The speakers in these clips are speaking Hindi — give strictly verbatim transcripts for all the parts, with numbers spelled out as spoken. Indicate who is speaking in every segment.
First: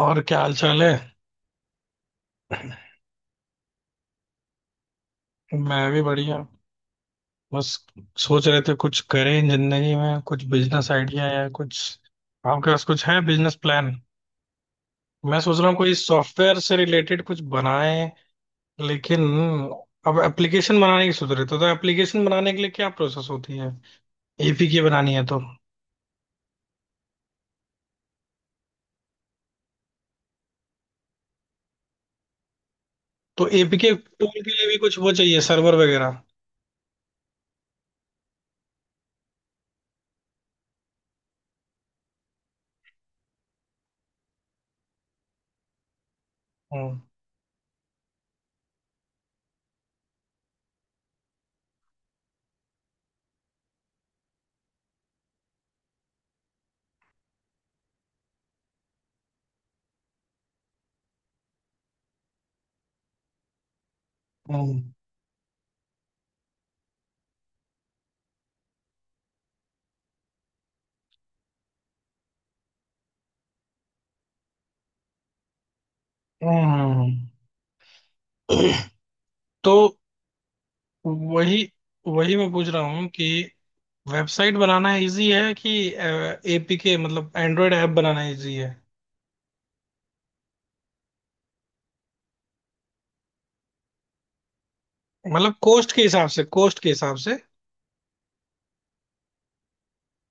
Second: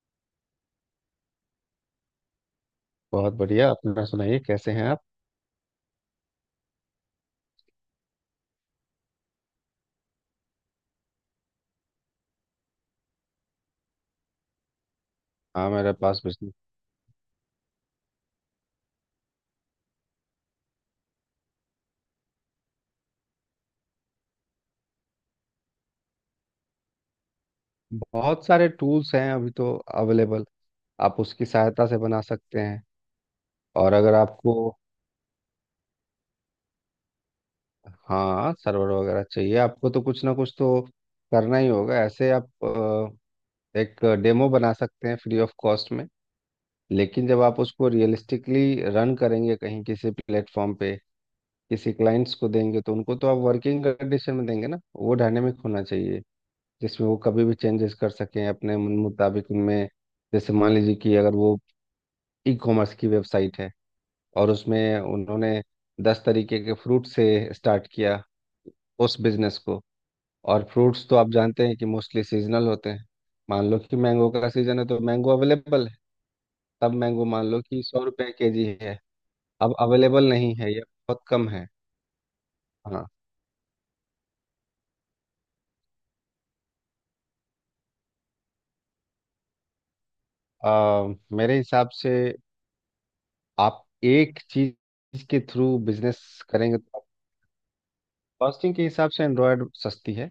Speaker 1: और क्या हाल चाल है।
Speaker 2: बहुत बढ़िया। अपना सुनाइए, कैसे हैं आप?
Speaker 1: मैं भी बढ़िया। बस सोच रहे थे कुछ करें जिंदगी में, कुछ बिजनेस आइडिया या कुछ। आपके पास कुछ है बिजनेस प्लान? मैं सोच रहा
Speaker 2: हाँ,
Speaker 1: हूँ
Speaker 2: मेरे
Speaker 1: कोई
Speaker 2: पास बिजनेस
Speaker 1: सॉफ्टवेयर से रिलेटेड कुछ बनाएं। लेकिन अब एप्लीकेशन बनाने की सोच रहे थे, तो एप्लीकेशन बनाने के लिए क्या प्रोसेस होती है? एपीके बनानी है तो।
Speaker 2: बहुत सारे टूल्स हैं अभी तो, अवेलेबल। आप उसकी सहायता से बना सकते हैं।
Speaker 1: तो एपीके
Speaker 2: और अगर
Speaker 1: टूल के
Speaker 2: आपको,
Speaker 1: लिए भी कुछ वो चाहिए, सर्वर वगैरह।
Speaker 2: हाँ सर्वर वगैरह चाहिए आपको तो कुछ ना कुछ तो करना ही होगा। ऐसे आप अ, एक डेमो बना सकते हैं फ्री ऑफ कॉस्ट में।
Speaker 1: हम्म।
Speaker 2: लेकिन जब आप उसको रियलिस्टिकली रन करेंगे कहीं किसी प्लेटफॉर्म पे, किसी क्लाइंट्स को देंगे, तो उनको तो आप वर्किंग कंडीशन में देंगे ना, वो डायनेमिक होना चाहिए जिसमें वो कभी भी चेंजेस कर सकें अपने मन मुताबिक उनमें। जैसे मान लीजिए कि अगर वो ई कॉमर्स की वेबसाइट है और
Speaker 1: हम्म। हम्म।
Speaker 2: उसमें उन्होंने दस तरीके के फ्रूट से स्टार्ट किया उस बिजनेस को। और फ्रूट्स तो आप जानते हैं कि मोस्टली सीजनल होते हैं। मान लो कि मैंगो का सीजन है तो मैंगो अवेलेबल है।
Speaker 1: हम्म,
Speaker 2: तब मैंगो
Speaker 1: हम्म।
Speaker 2: मान लो कि सौ रुपए के जी है। अब
Speaker 1: तो
Speaker 2: अवेलेबल नहीं है या बहुत कम
Speaker 1: वही
Speaker 2: है।
Speaker 1: वही मैं पूछ रहा हूँ
Speaker 2: हाँ।
Speaker 1: कि वेबसाइट बनाना इजी है कि एपीके मतलब एंड्रॉयड ऐप बनाना इजी है।
Speaker 2: आ, मेरे हिसाब से आप एक चीज के
Speaker 1: मतलब
Speaker 2: थ्रू
Speaker 1: कॉस्ट के
Speaker 2: बिजनेस
Speaker 1: हिसाब से कॉस्ट
Speaker 2: करेंगे
Speaker 1: के
Speaker 2: तो
Speaker 1: हिसाब से
Speaker 2: कॉस्टिंग के हिसाब से एंड्रॉयड सस्ती है।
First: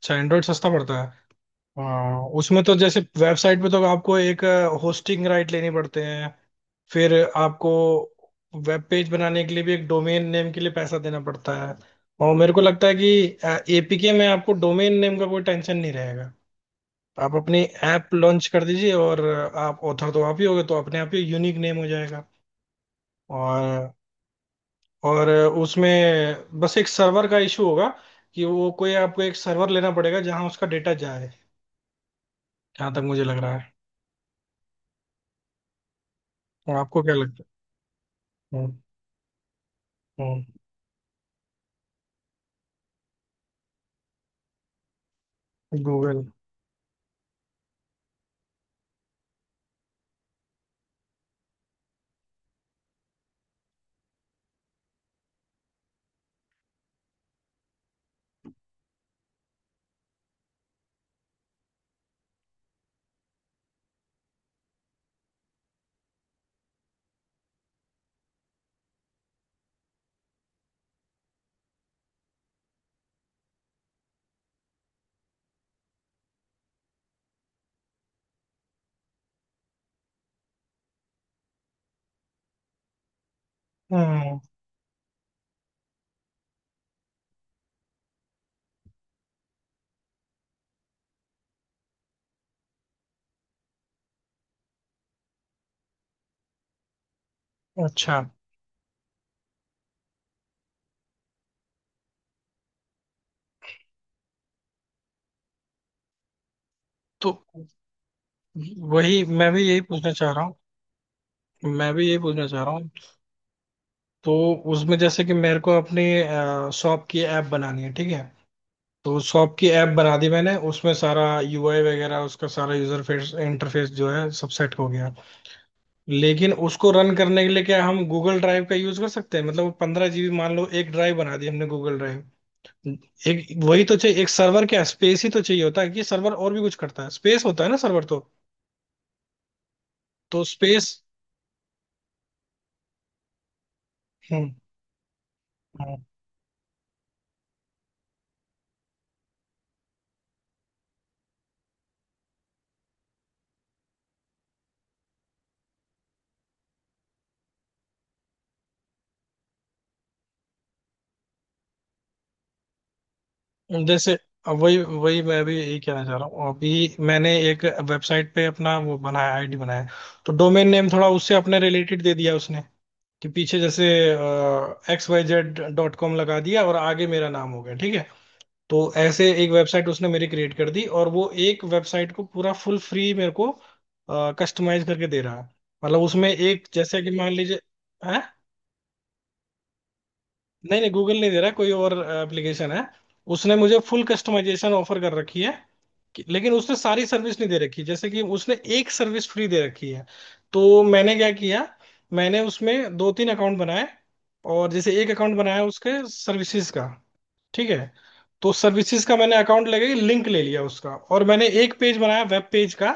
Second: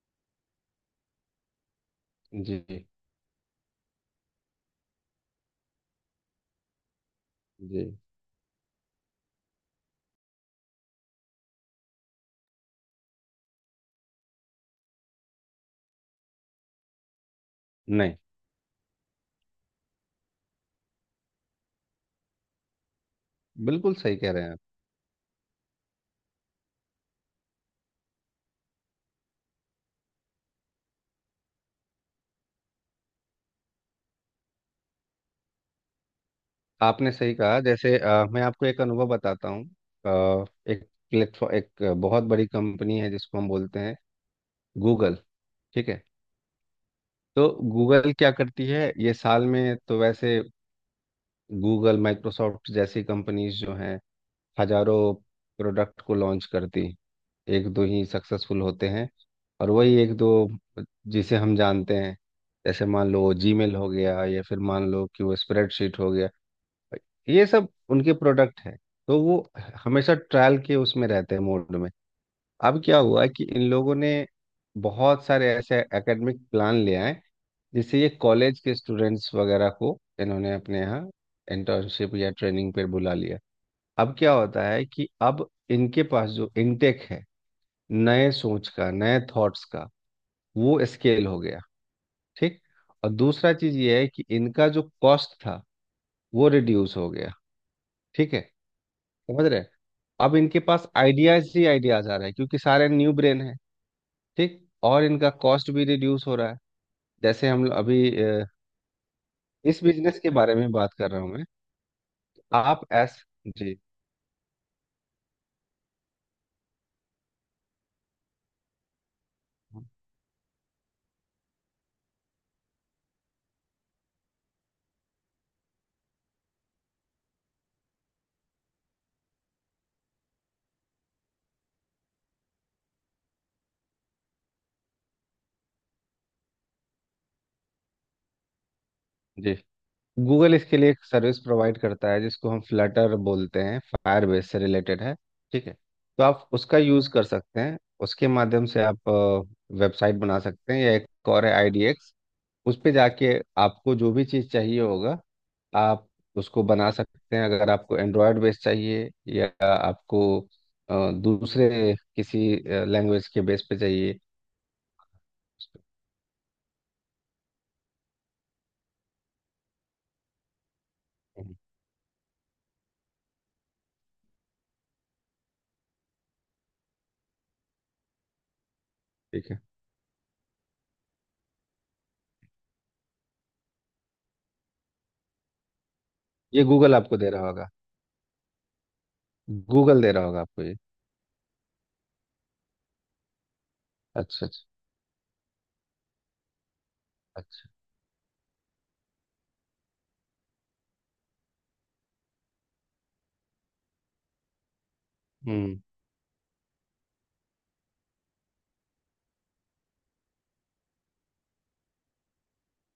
Speaker 1: अच्छा, एंड्रॉयड सस्ता पड़ता है। हाँ, उसमें तो
Speaker 2: जी।
Speaker 1: जैसे वेबसाइट पे तो आपको एक होस्टिंग राइट लेने पड़ते हैं। फिर आपको
Speaker 2: जी।
Speaker 1: वेब पेज बनाने के लिए भी एक डोमेन नेम के लिए पैसा देना पड़ता है। और मेरे को लगता है कि एपीके में आपको डोमेन नेम का कोई टेंशन नहीं रहेगा। आप अपनी ऐप
Speaker 2: नहीं,
Speaker 1: लॉन्च कर दीजिए, और आप ऑथर तो आप ही होगे तो अपने आप ही यूनिक नेम हो जाएगा। और
Speaker 2: बिल्कुल सही कह रहे हैं आप।
Speaker 1: और उसमें बस एक सर्वर का इशू होगा कि वो कोई आपको एक सर्वर लेना पड़ेगा जहां उसका डेटा जाए, जहां तक मुझे लग रहा है। और आपको
Speaker 2: आपने
Speaker 1: क्या
Speaker 2: सही
Speaker 1: लगता
Speaker 2: कहा। जैसे अ, मैं आपको
Speaker 1: है?
Speaker 2: एक अनुभव बताता हूँ।
Speaker 1: हम्म।
Speaker 2: अ, एक प्लेटफॉर्म, एक बहुत बड़ी कंपनी है जिसको हम बोलते हैं गूगल। ठीक है।
Speaker 1: गूगल।
Speaker 2: तो गूगल क्या करती है, ये साल में तो वैसे गूगल माइक्रोसॉफ्ट जैसी कंपनीज जो हैं, हजारों प्रोडक्ट को लॉन्च करती, एक दो ही सक्सेसफुल होते हैं। और वही एक दो जिसे हम जानते हैं, जैसे मान लो जीमेल हो गया, या फिर मान लो कि वो स्प्रेडशीट हो गया, ये सब उनके प्रोडक्ट है। तो वो हमेशा ट्रायल के उसमें रहते हैं, मोड में। अब क्या हुआ कि इन लोगों ने बहुत सारे ऐसे एकेडमिक प्लान ले आए, जिससे ये कॉलेज के स्टूडेंट्स वगैरह को इन्होंने अपने यहाँ इंटर्नशिप या ट्रेनिंग पर बुला लिया। अब क्या
Speaker 1: हम्म।
Speaker 2: होता है कि अब इनके पास जो इनटेक है नए सोच का, नए थॉट्स का, वो स्केल हो गया। ठीक। और दूसरा चीज ये है कि इनका जो कॉस्ट था वो रिड्यूस हो गया।
Speaker 1: अच्छा।
Speaker 2: ठीक है। समझ रहे हैं? अब इनके पास आइडियाज ही आइडियाज आ रहे हैं क्योंकि सारे न्यू ब्रेन है। ठीक। और इनका कॉस्ट भी रिड्यूस हो रहा है।
Speaker 1: तो
Speaker 2: जैसे हम लोग अभी अ,
Speaker 1: वही मैं भी यही
Speaker 2: इस
Speaker 1: पूछना
Speaker 2: बिजनेस के
Speaker 1: चाह रहा हूँ।
Speaker 2: बारे में बात कर रहा हूँ मैं।
Speaker 1: मैं भी यही पूछना चाह रहा
Speaker 2: आप
Speaker 1: हूँ।
Speaker 2: एस। जी।
Speaker 1: तो उसमें जैसे कि मेरे को अपनी शॉप की ऐप बनानी है, ठीक है? तो शॉप की ऐप बना दी मैंने, उसमें सारा यूआई वगैरह, उसका सारा यूजर फेस इंटरफेस जो है सब सेट हो गया। लेकिन उसको रन करने के लिए क्या हम गूगल ड्राइव का यूज कर सकते हैं? मतलब पंद्रह जीबी मान लो, एक ड्राइव बना दी हमने गूगल ड्राइव। एक वही तो चाहिए, एक सर्वर, क्या स्पेस ही तो चाहिए होता है कि सर्वर और भी कुछ करता है? स्पेस होता है ना सर्वर तो।
Speaker 2: जी।
Speaker 1: तो
Speaker 2: गूगल इसके लिए
Speaker 1: स्पेस।
Speaker 2: एक सर्विस प्रोवाइड करता है जिसको हम फ्लटर बोलते हैं, फायरबेस
Speaker 1: हम्म।
Speaker 2: से रिलेटेड है। ठीक है।
Speaker 1: हम्म।
Speaker 2: तो आप उसका यूज़ कर सकते हैं। उसके माध्यम से आप वेबसाइट बना सकते हैं, या एक और है आईडीएक्स। उस पे जाके आपको जो भी चीज़ चाहिए होगा, आप उसको बना सकते हैं, अगर आपको एंड्रॉयड बेस चाहिए या आपको अ, दूसरे किसी लैंग्वेज के बेस पे
Speaker 1: जैसे
Speaker 2: चाहिए।
Speaker 1: अब वही वही मैं भी यही कहना चाह रहा हूँ, अभी मैंने एक वेबसाइट पे अपना वो बनाया, आईडी बनाया। तो डोमेन नेम थोड़ा उससे अपने रिलेटेड दे दिया उसने, कि पीछे जैसे X Y Z dot com लगा दिया और आगे मेरा नाम हो गया, ठीक है? तो ऐसे एक
Speaker 2: ठीक है।
Speaker 1: वेबसाइट उसने मेरी क्रिएट कर दी, और वो एक वेबसाइट को पूरा फुल फ्री मेरे को कस्टमाइज करके दे रहा है। मतलब उसमें
Speaker 2: ये
Speaker 1: एक
Speaker 2: गूगल
Speaker 1: जैसे कि
Speaker 2: आपको दे
Speaker 1: मान
Speaker 2: रहा
Speaker 1: लीजिए
Speaker 2: होगा।
Speaker 1: है।
Speaker 2: गूगल दे रहा होगा आपको ये।
Speaker 1: नहीं नहीं, गूगल नहीं दे रहा है, कोई और एप्लीकेशन है। उसने मुझे फुल
Speaker 2: अच्छा, अच्छा,
Speaker 1: कस्टमाइजेशन ऑफर कर रखी है। कि- लेकिन उसने सारी सर्विस नहीं दे
Speaker 2: अच्छा।
Speaker 1: रखी, जैसे कि उसने एक सर्विस फ्री दे रखी है। तो मैंने क्या किया, मैंने उसमें दो तीन अकाउंट बनाए। और जैसे एक अकाउंट बनाया
Speaker 2: हम्म।
Speaker 1: उसके सर्विसेज का, ठीक है? तो सर्विसेज का मैंने अकाउंट लेके लिंक ले लिया उसका, और मैंने एक पेज बनाया वेब पेज का।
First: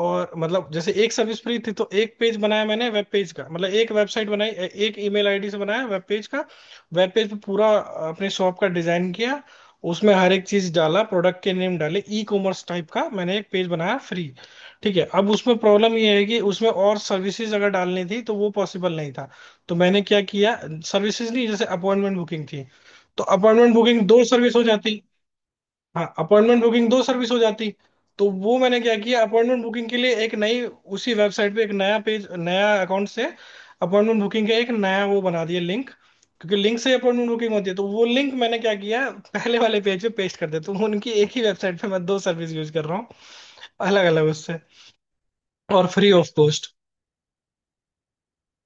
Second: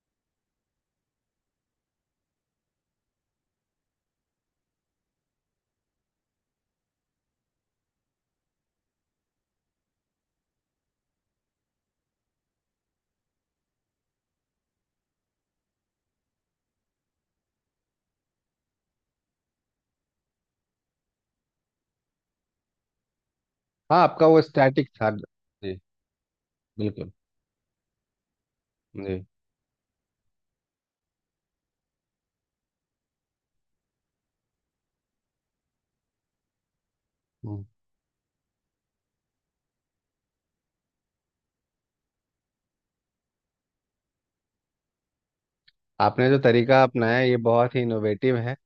Speaker 1: और मतलब जैसे एक सर्विस फ्री थी तो एक पेज बनाया मैंने वेब पेज का, मतलब एक वेबसाइट बनाई ए- एक ईमेल आईडी से, बनाया वेब पेज का। वेब पेज पे पूरा अपने शॉप का डिजाइन किया, उसमें हर एक चीज डाला, प्रोडक्ट के नेम डाले, ई कॉमर्स टाइप का मैंने एक पेज बनाया फ्री। ठीक है, अब उसमें प्रॉब्लम ये है कि उसमें और सर्विसेज अगर डालनी थी तो वो पॉसिबल नहीं था। तो मैंने क्या किया, सर्विसेज नहीं, जैसे अपॉइंटमेंट बुकिंग थी, तो अपॉइंटमेंट बुकिंग
Speaker 2: हाँ,
Speaker 1: दो
Speaker 2: आपका वो
Speaker 1: सर्विस हो
Speaker 2: स्टैटिक
Speaker 1: जाती।
Speaker 2: था जी।
Speaker 1: हाँ, अपॉइंटमेंट बुकिंग दो
Speaker 2: बिल्कुल।
Speaker 1: सर्विस हो जाती। तो वो मैंने क्या किया,
Speaker 2: जी।
Speaker 1: अपॉइंटमेंट बुकिंग के लिए एक नई, उसी वेबसाइट पे एक नया पेज, नया अकाउंट से अपॉइंटमेंट बुकिंग का एक नया वो बना दिया लिंक। क्योंकि लिंक से अपॉइंटमेंट बुकिंग
Speaker 2: हम्म।
Speaker 1: होती है, तो वो लिंक मैंने क्या किया, पहले वाले पेज पे पेस्ट कर दिया, तो उनकी एक ही वेबसाइट पे मैं दो सर्विस यूज कर रहा हूँ, अलग अलग उससे, और फ्री
Speaker 2: आपने
Speaker 1: ऑफ
Speaker 2: जो
Speaker 1: कॉस्ट।
Speaker 2: तरीका अपनाया ये बहुत ही इनोवेटिव है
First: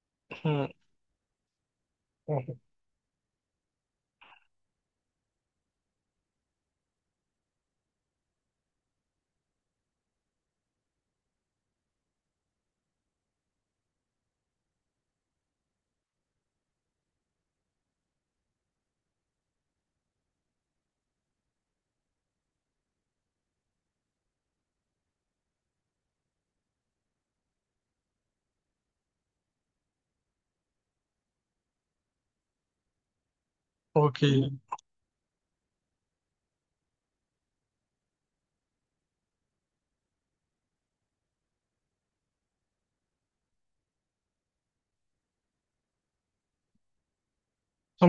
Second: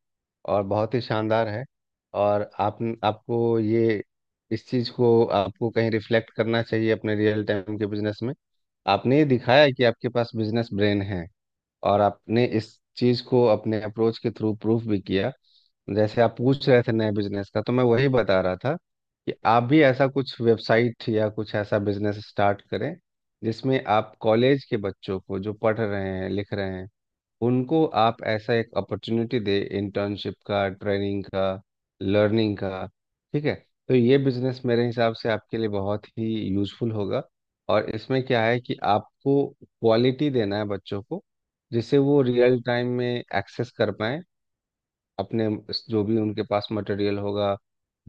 Speaker 2: और
Speaker 1: हम्म।
Speaker 2: बहुत ही शानदार है। और आप आपको ये, इस चीज़ को आपको कहीं रिफ्लेक्ट करना चाहिए अपने रियल टाइम के बिजनेस में। आपने ये दिखाया कि आपके पास बिजनेस ब्रेन है, और आपने इस चीज को अपने अप्रोच के थ्रू प्रूफ भी किया। जैसे आप पूछ रहे थे नए बिजनेस का, तो मैं वही बता रहा था कि आप भी ऐसा कुछ वेबसाइट या कुछ ऐसा बिजनेस स्टार्ट करें जिसमें आप कॉलेज के बच्चों को, जो पढ़ रहे हैं लिख रहे हैं, उनको आप ऐसा एक अपॉर्चुनिटी दे इंटर्नशिप का, ट्रेनिंग का, लर्निंग का। ठीक है। तो ये
Speaker 1: ओके,
Speaker 2: बिजनेस मेरे हिसाब से आपके लिए बहुत ही यूजफुल होगा। और इसमें क्या है कि आपको क्वालिटी देना है बच्चों को, जिससे वो रियल टाइम में एक्सेस कर पाए अपने जो भी उनके पास मटेरियल होगा,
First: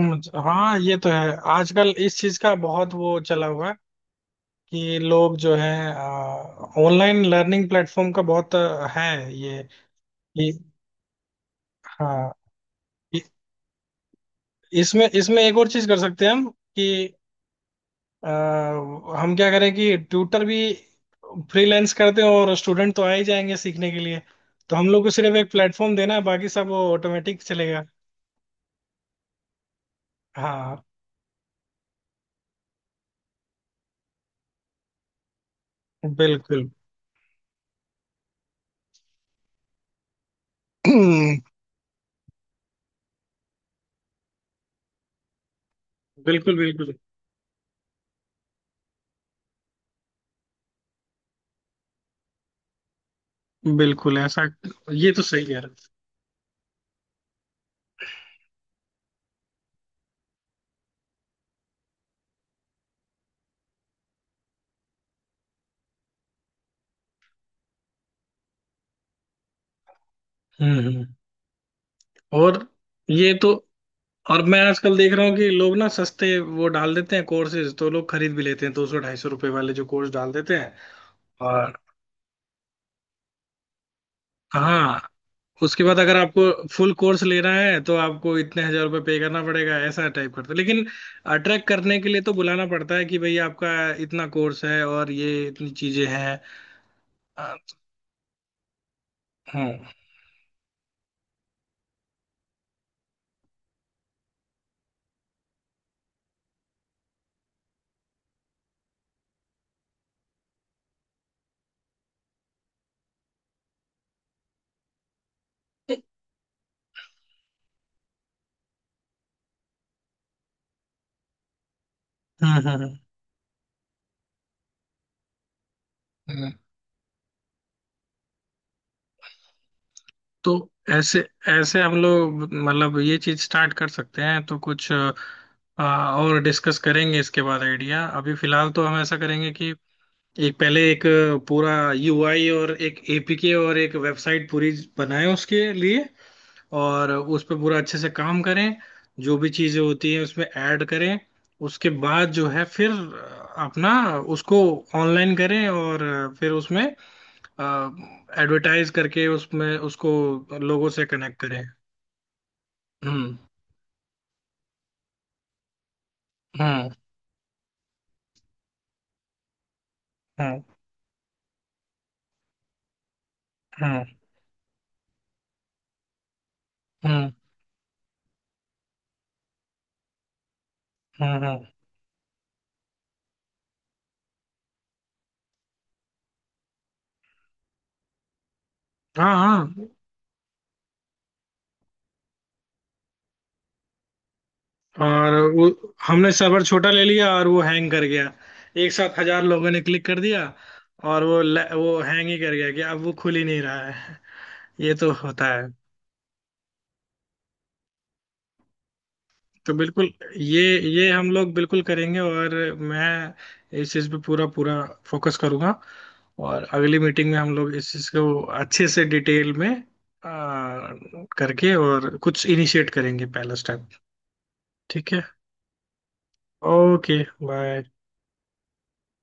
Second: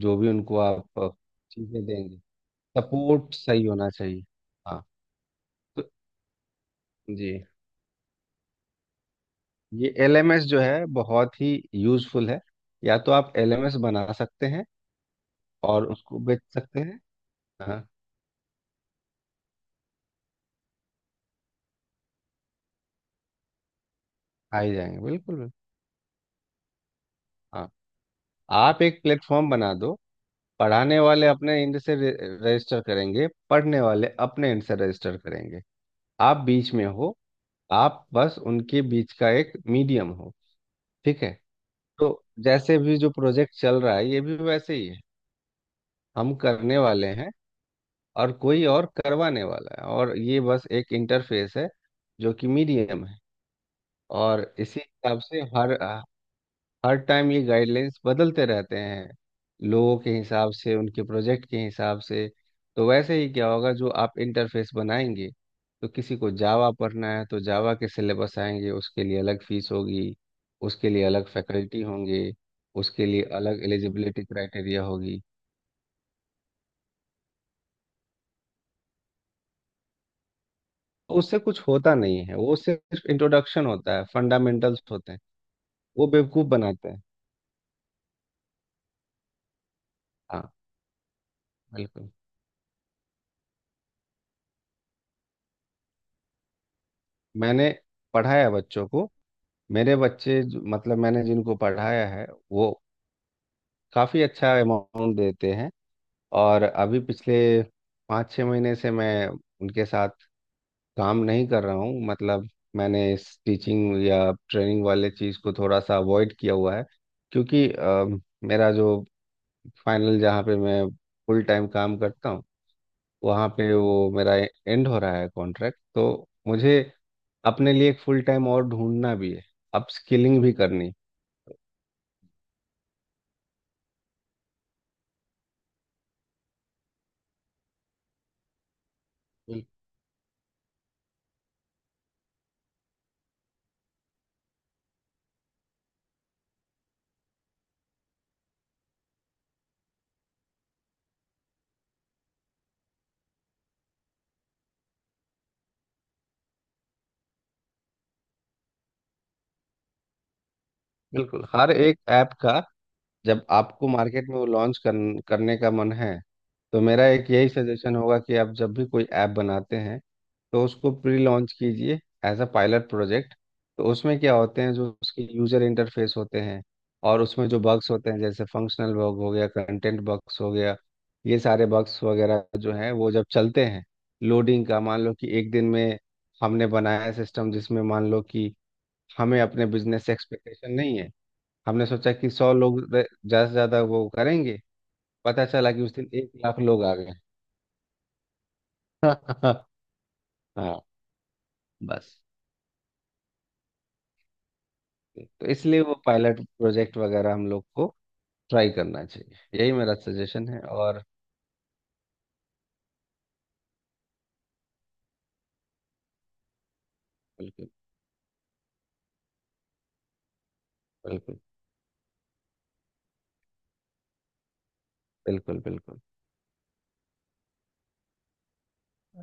Speaker 2: जो भी उनको
Speaker 1: हाँ,
Speaker 2: आप
Speaker 1: ये तो है,
Speaker 2: चीज़ें
Speaker 1: आजकल
Speaker 2: देंगे,
Speaker 1: इस चीज का बहुत वो
Speaker 2: सपोर्ट
Speaker 1: चला
Speaker 2: सही
Speaker 1: हुआ है,
Speaker 2: होना चाहिए। हाँ।
Speaker 1: कि लोग जो है,
Speaker 2: तो
Speaker 1: ऑनलाइन
Speaker 2: जी
Speaker 1: लर्निंग प्लेटफॉर्म का बहुत अ, है ये।
Speaker 2: ये एलएमएस
Speaker 1: ये-
Speaker 2: जो है बहुत ही यूजफुल
Speaker 1: हाँ।
Speaker 2: है। या तो
Speaker 1: इ-
Speaker 2: आप एलएमएस बना सकते हैं
Speaker 1: इसमें इसमें एक और चीज
Speaker 2: और
Speaker 1: कर
Speaker 2: उसको
Speaker 1: सकते हैं
Speaker 2: बेच
Speaker 1: हम
Speaker 2: सकते
Speaker 1: कि,
Speaker 2: हैं। हाँ,
Speaker 1: अ, हम क्या करें कि ट्यूटर भी फ्रीलांस करते हैं और स्टूडेंट तो आ ही जाएंगे सीखने के लिए।
Speaker 2: आ ही
Speaker 1: तो हम
Speaker 2: जाएंगे,
Speaker 1: लोग को सिर्फ
Speaker 2: बिल्कुल
Speaker 1: एक
Speaker 2: बिल्कुल।
Speaker 1: प्लेटफॉर्म देना है, बाकी सब वो ऑटोमेटिक
Speaker 2: हाँ,
Speaker 1: चलेगा।
Speaker 2: आप एक प्लेटफॉर्म बना दो।
Speaker 1: हाँ,
Speaker 2: पढ़ाने वाले अपने एंड से रे- रजिस्टर करेंगे, पढ़ने वाले अपने एंड से रजिस्टर करेंगे। आप
Speaker 1: बिल्कुल।
Speaker 2: बीच में हो, आप बस उनके बीच का एक मीडियम हो। ठीक है। तो जैसे भी जो प्रोजेक्ट चल रहा है ये भी वैसे ही है, हम
Speaker 1: बिल्कुल
Speaker 2: करने
Speaker 1: बिल्कुल।
Speaker 2: वाले हैं और कोई और करवाने वाला है, और ये बस एक इंटरफेस है जो कि मीडियम है।
Speaker 1: बिल्कुल
Speaker 2: और
Speaker 1: ऐसा।
Speaker 2: इसी
Speaker 1: ये
Speaker 2: हिसाब
Speaker 1: तो
Speaker 2: से
Speaker 1: सही कह
Speaker 2: हर
Speaker 1: रहे
Speaker 2: हर टाइम ये गाइडलाइंस बदलते रहते हैं लोगों के हिसाब से, उनके प्रोजेक्ट के हिसाब से। तो वैसे ही क्या होगा जो आप इंटरफेस बनाएंगे, तो किसी को जावा पढ़ना है तो जावा के सिलेबस आएंगे, उसके लिए अलग फीस होगी,
Speaker 1: हो। हम्म,
Speaker 2: उसके
Speaker 1: हम्म।
Speaker 2: लिए अलग फैकल्टी होंगे,
Speaker 1: और
Speaker 2: उसके लिए
Speaker 1: ये तो।
Speaker 2: अलग एलिजिबिलिटी
Speaker 1: और मैं
Speaker 2: क्राइटेरिया
Speaker 1: आजकल देख
Speaker 2: होगी।
Speaker 1: रहा हूँ कि लोग ना सस्ते वो डाल देते हैं कोर्सेज, तो लोग खरीद भी लेते हैं, दो सौ ढाई सौ रुपए वाले जो कोर्स डाल देते हैं।
Speaker 2: उससे कुछ
Speaker 1: और
Speaker 2: होता नहीं है, वो सिर्फ इंट्रोडक्शन होता है, फंडामेंटल्स
Speaker 1: हाँ,
Speaker 2: होते हैं।
Speaker 1: उसके बाद
Speaker 2: वो
Speaker 1: अगर आपको
Speaker 2: बेवकूफ बनाते
Speaker 1: फुल
Speaker 2: हैं।
Speaker 1: कोर्स लेना है तो आपको इतने हजार रुपये पे करना पड़ेगा, ऐसा टाइप
Speaker 2: हाँ
Speaker 1: करते हैं। लेकिन अट्रैक्ट करने के
Speaker 2: बिल्कुल।
Speaker 1: लिए तो बुलाना पड़ता है, कि भाई आपका इतना कोर्स है और ये इतनी चीजें हैं। अ,
Speaker 2: मैंने पढ़ाया बच्चों को,
Speaker 1: हम्म।
Speaker 2: मेरे बच्चे जो- मतलब मैंने जिनको पढ़ाया है, वो काफ़ी अच्छा अमाउंट देते हैं। और अभी पिछले पाँच छः महीने से मैं उनके साथ काम नहीं कर रहा हूँ। मतलब मैंने इस टीचिंग या ट्रेनिंग वाले चीज़ को थोड़ा सा अवॉइड किया हुआ है क्योंकि अ, मेरा जो फाइनल, जहाँ पे मैं फुल टाइम काम करता हूँ,
Speaker 1: हम्म। हम्म,
Speaker 2: वहाँ पे वो मेरा एंड हो रहा है कॉन्ट्रैक्ट, तो
Speaker 1: हम्म।
Speaker 2: मुझे अपने लिए एक फुल टाइम और ढूंढना भी है, अपस्किलिंग भी
Speaker 1: तो
Speaker 2: करनी।
Speaker 1: ऐसे ऐसे हम लोग मतलब ये चीज स्टार्ट कर सकते हैं, तो कुछ अ, और डिस्कस करेंगे इसके बाद आइडिया। अभी फिलहाल तो हम ऐसा करेंगे
Speaker 2: बिल-
Speaker 1: कि एक पहले एक पूरा यूआई और एक एपीके और एक वेबसाइट पूरी बनाएं उसके लिए, और उस पर पूरा अच्छे से काम करें, जो भी चीजें होती हैं उसमें ऐड करें। उसके बाद जो है फिर अपना उसको ऑनलाइन करें, और फिर उसमें एडवर्टाइज करके उसमें उसको लोगों से कनेक्ट
Speaker 2: बिल्कुल।
Speaker 1: करें।
Speaker 2: हर एक ऐप का
Speaker 1: हम्म।
Speaker 2: जब आपको मार्केट में वो लॉन्च कर, करने का मन है, तो
Speaker 1: हम्म।
Speaker 2: मेरा एक यही सजेशन होगा कि आप जब भी कोई ऐप बनाते हैं
Speaker 1: हम्म।
Speaker 2: तो उसको प्री लॉन्च कीजिए एज अ पायलट प्रोजेक्ट। तो
Speaker 1: हम्म।
Speaker 2: उसमें क्या होते हैं जो उसके यूजर इंटरफेस होते हैं, और
Speaker 1: हम्म।
Speaker 2: उसमें जो बग्स होते हैं, जैसे फंक्शनल बग हो गया, कंटेंट बग्स हो गया, ये
Speaker 1: हम्म,
Speaker 2: सारे
Speaker 1: हम्म।
Speaker 2: बग्स वगैरह जो हैं वो जब चलते हैं, लोडिंग का, मान लो कि एक दिन में हमने बनाया सिस्टम जिसमें मान लो कि
Speaker 1: हाँ
Speaker 2: हमें अपने
Speaker 1: हाँ,
Speaker 2: बिजनेस से एक्सपेक्टेशन नहीं है। हमने सोचा कि सौ लोग रे- ज़्यादा से ज़्यादा वो करेंगे,
Speaker 1: और
Speaker 2: पता
Speaker 1: वो
Speaker 2: चला कि उस दिन
Speaker 1: हमने
Speaker 2: एक लाख
Speaker 1: सर्वर
Speaker 2: लोग
Speaker 1: छोटा
Speaker 2: आ
Speaker 1: ले
Speaker 2: गए।
Speaker 1: लिया और वो हैंग कर गया, एक साथ हजार लोगों ने क्लिक कर दिया,
Speaker 2: हाँ।
Speaker 1: और वो ल- वो
Speaker 2: बस।
Speaker 1: हैंग ही कर गया कि अब वो खुल ही नहीं रहा है। ये तो
Speaker 2: तो
Speaker 1: होता है।
Speaker 2: इसलिए वो पायलट प्रोजेक्ट वगैरह हम लोग को ट्राई करना चाहिए, यही
Speaker 1: तो
Speaker 2: मेरा
Speaker 1: बिल्कुल,
Speaker 2: सजेशन
Speaker 1: ये
Speaker 2: है। और
Speaker 1: ये हम लोग बिल्कुल करेंगे, और मैं इस चीज़ पे पूरा पूरा फोकस करूंगा। और अगली मीटिंग में हम
Speaker 2: बिल्कुल,
Speaker 1: लोग इस चीज़ को अच्छे से डिटेल में आ,
Speaker 2: बिल्कुल,
Speaker 1: करके और कुछ इनिशिएट करेंगे, पहला स्टेप। ठीक है।
Speaker 2: बिल्कुल, बिल्कुल।
Speaker 1: ओके। बाय।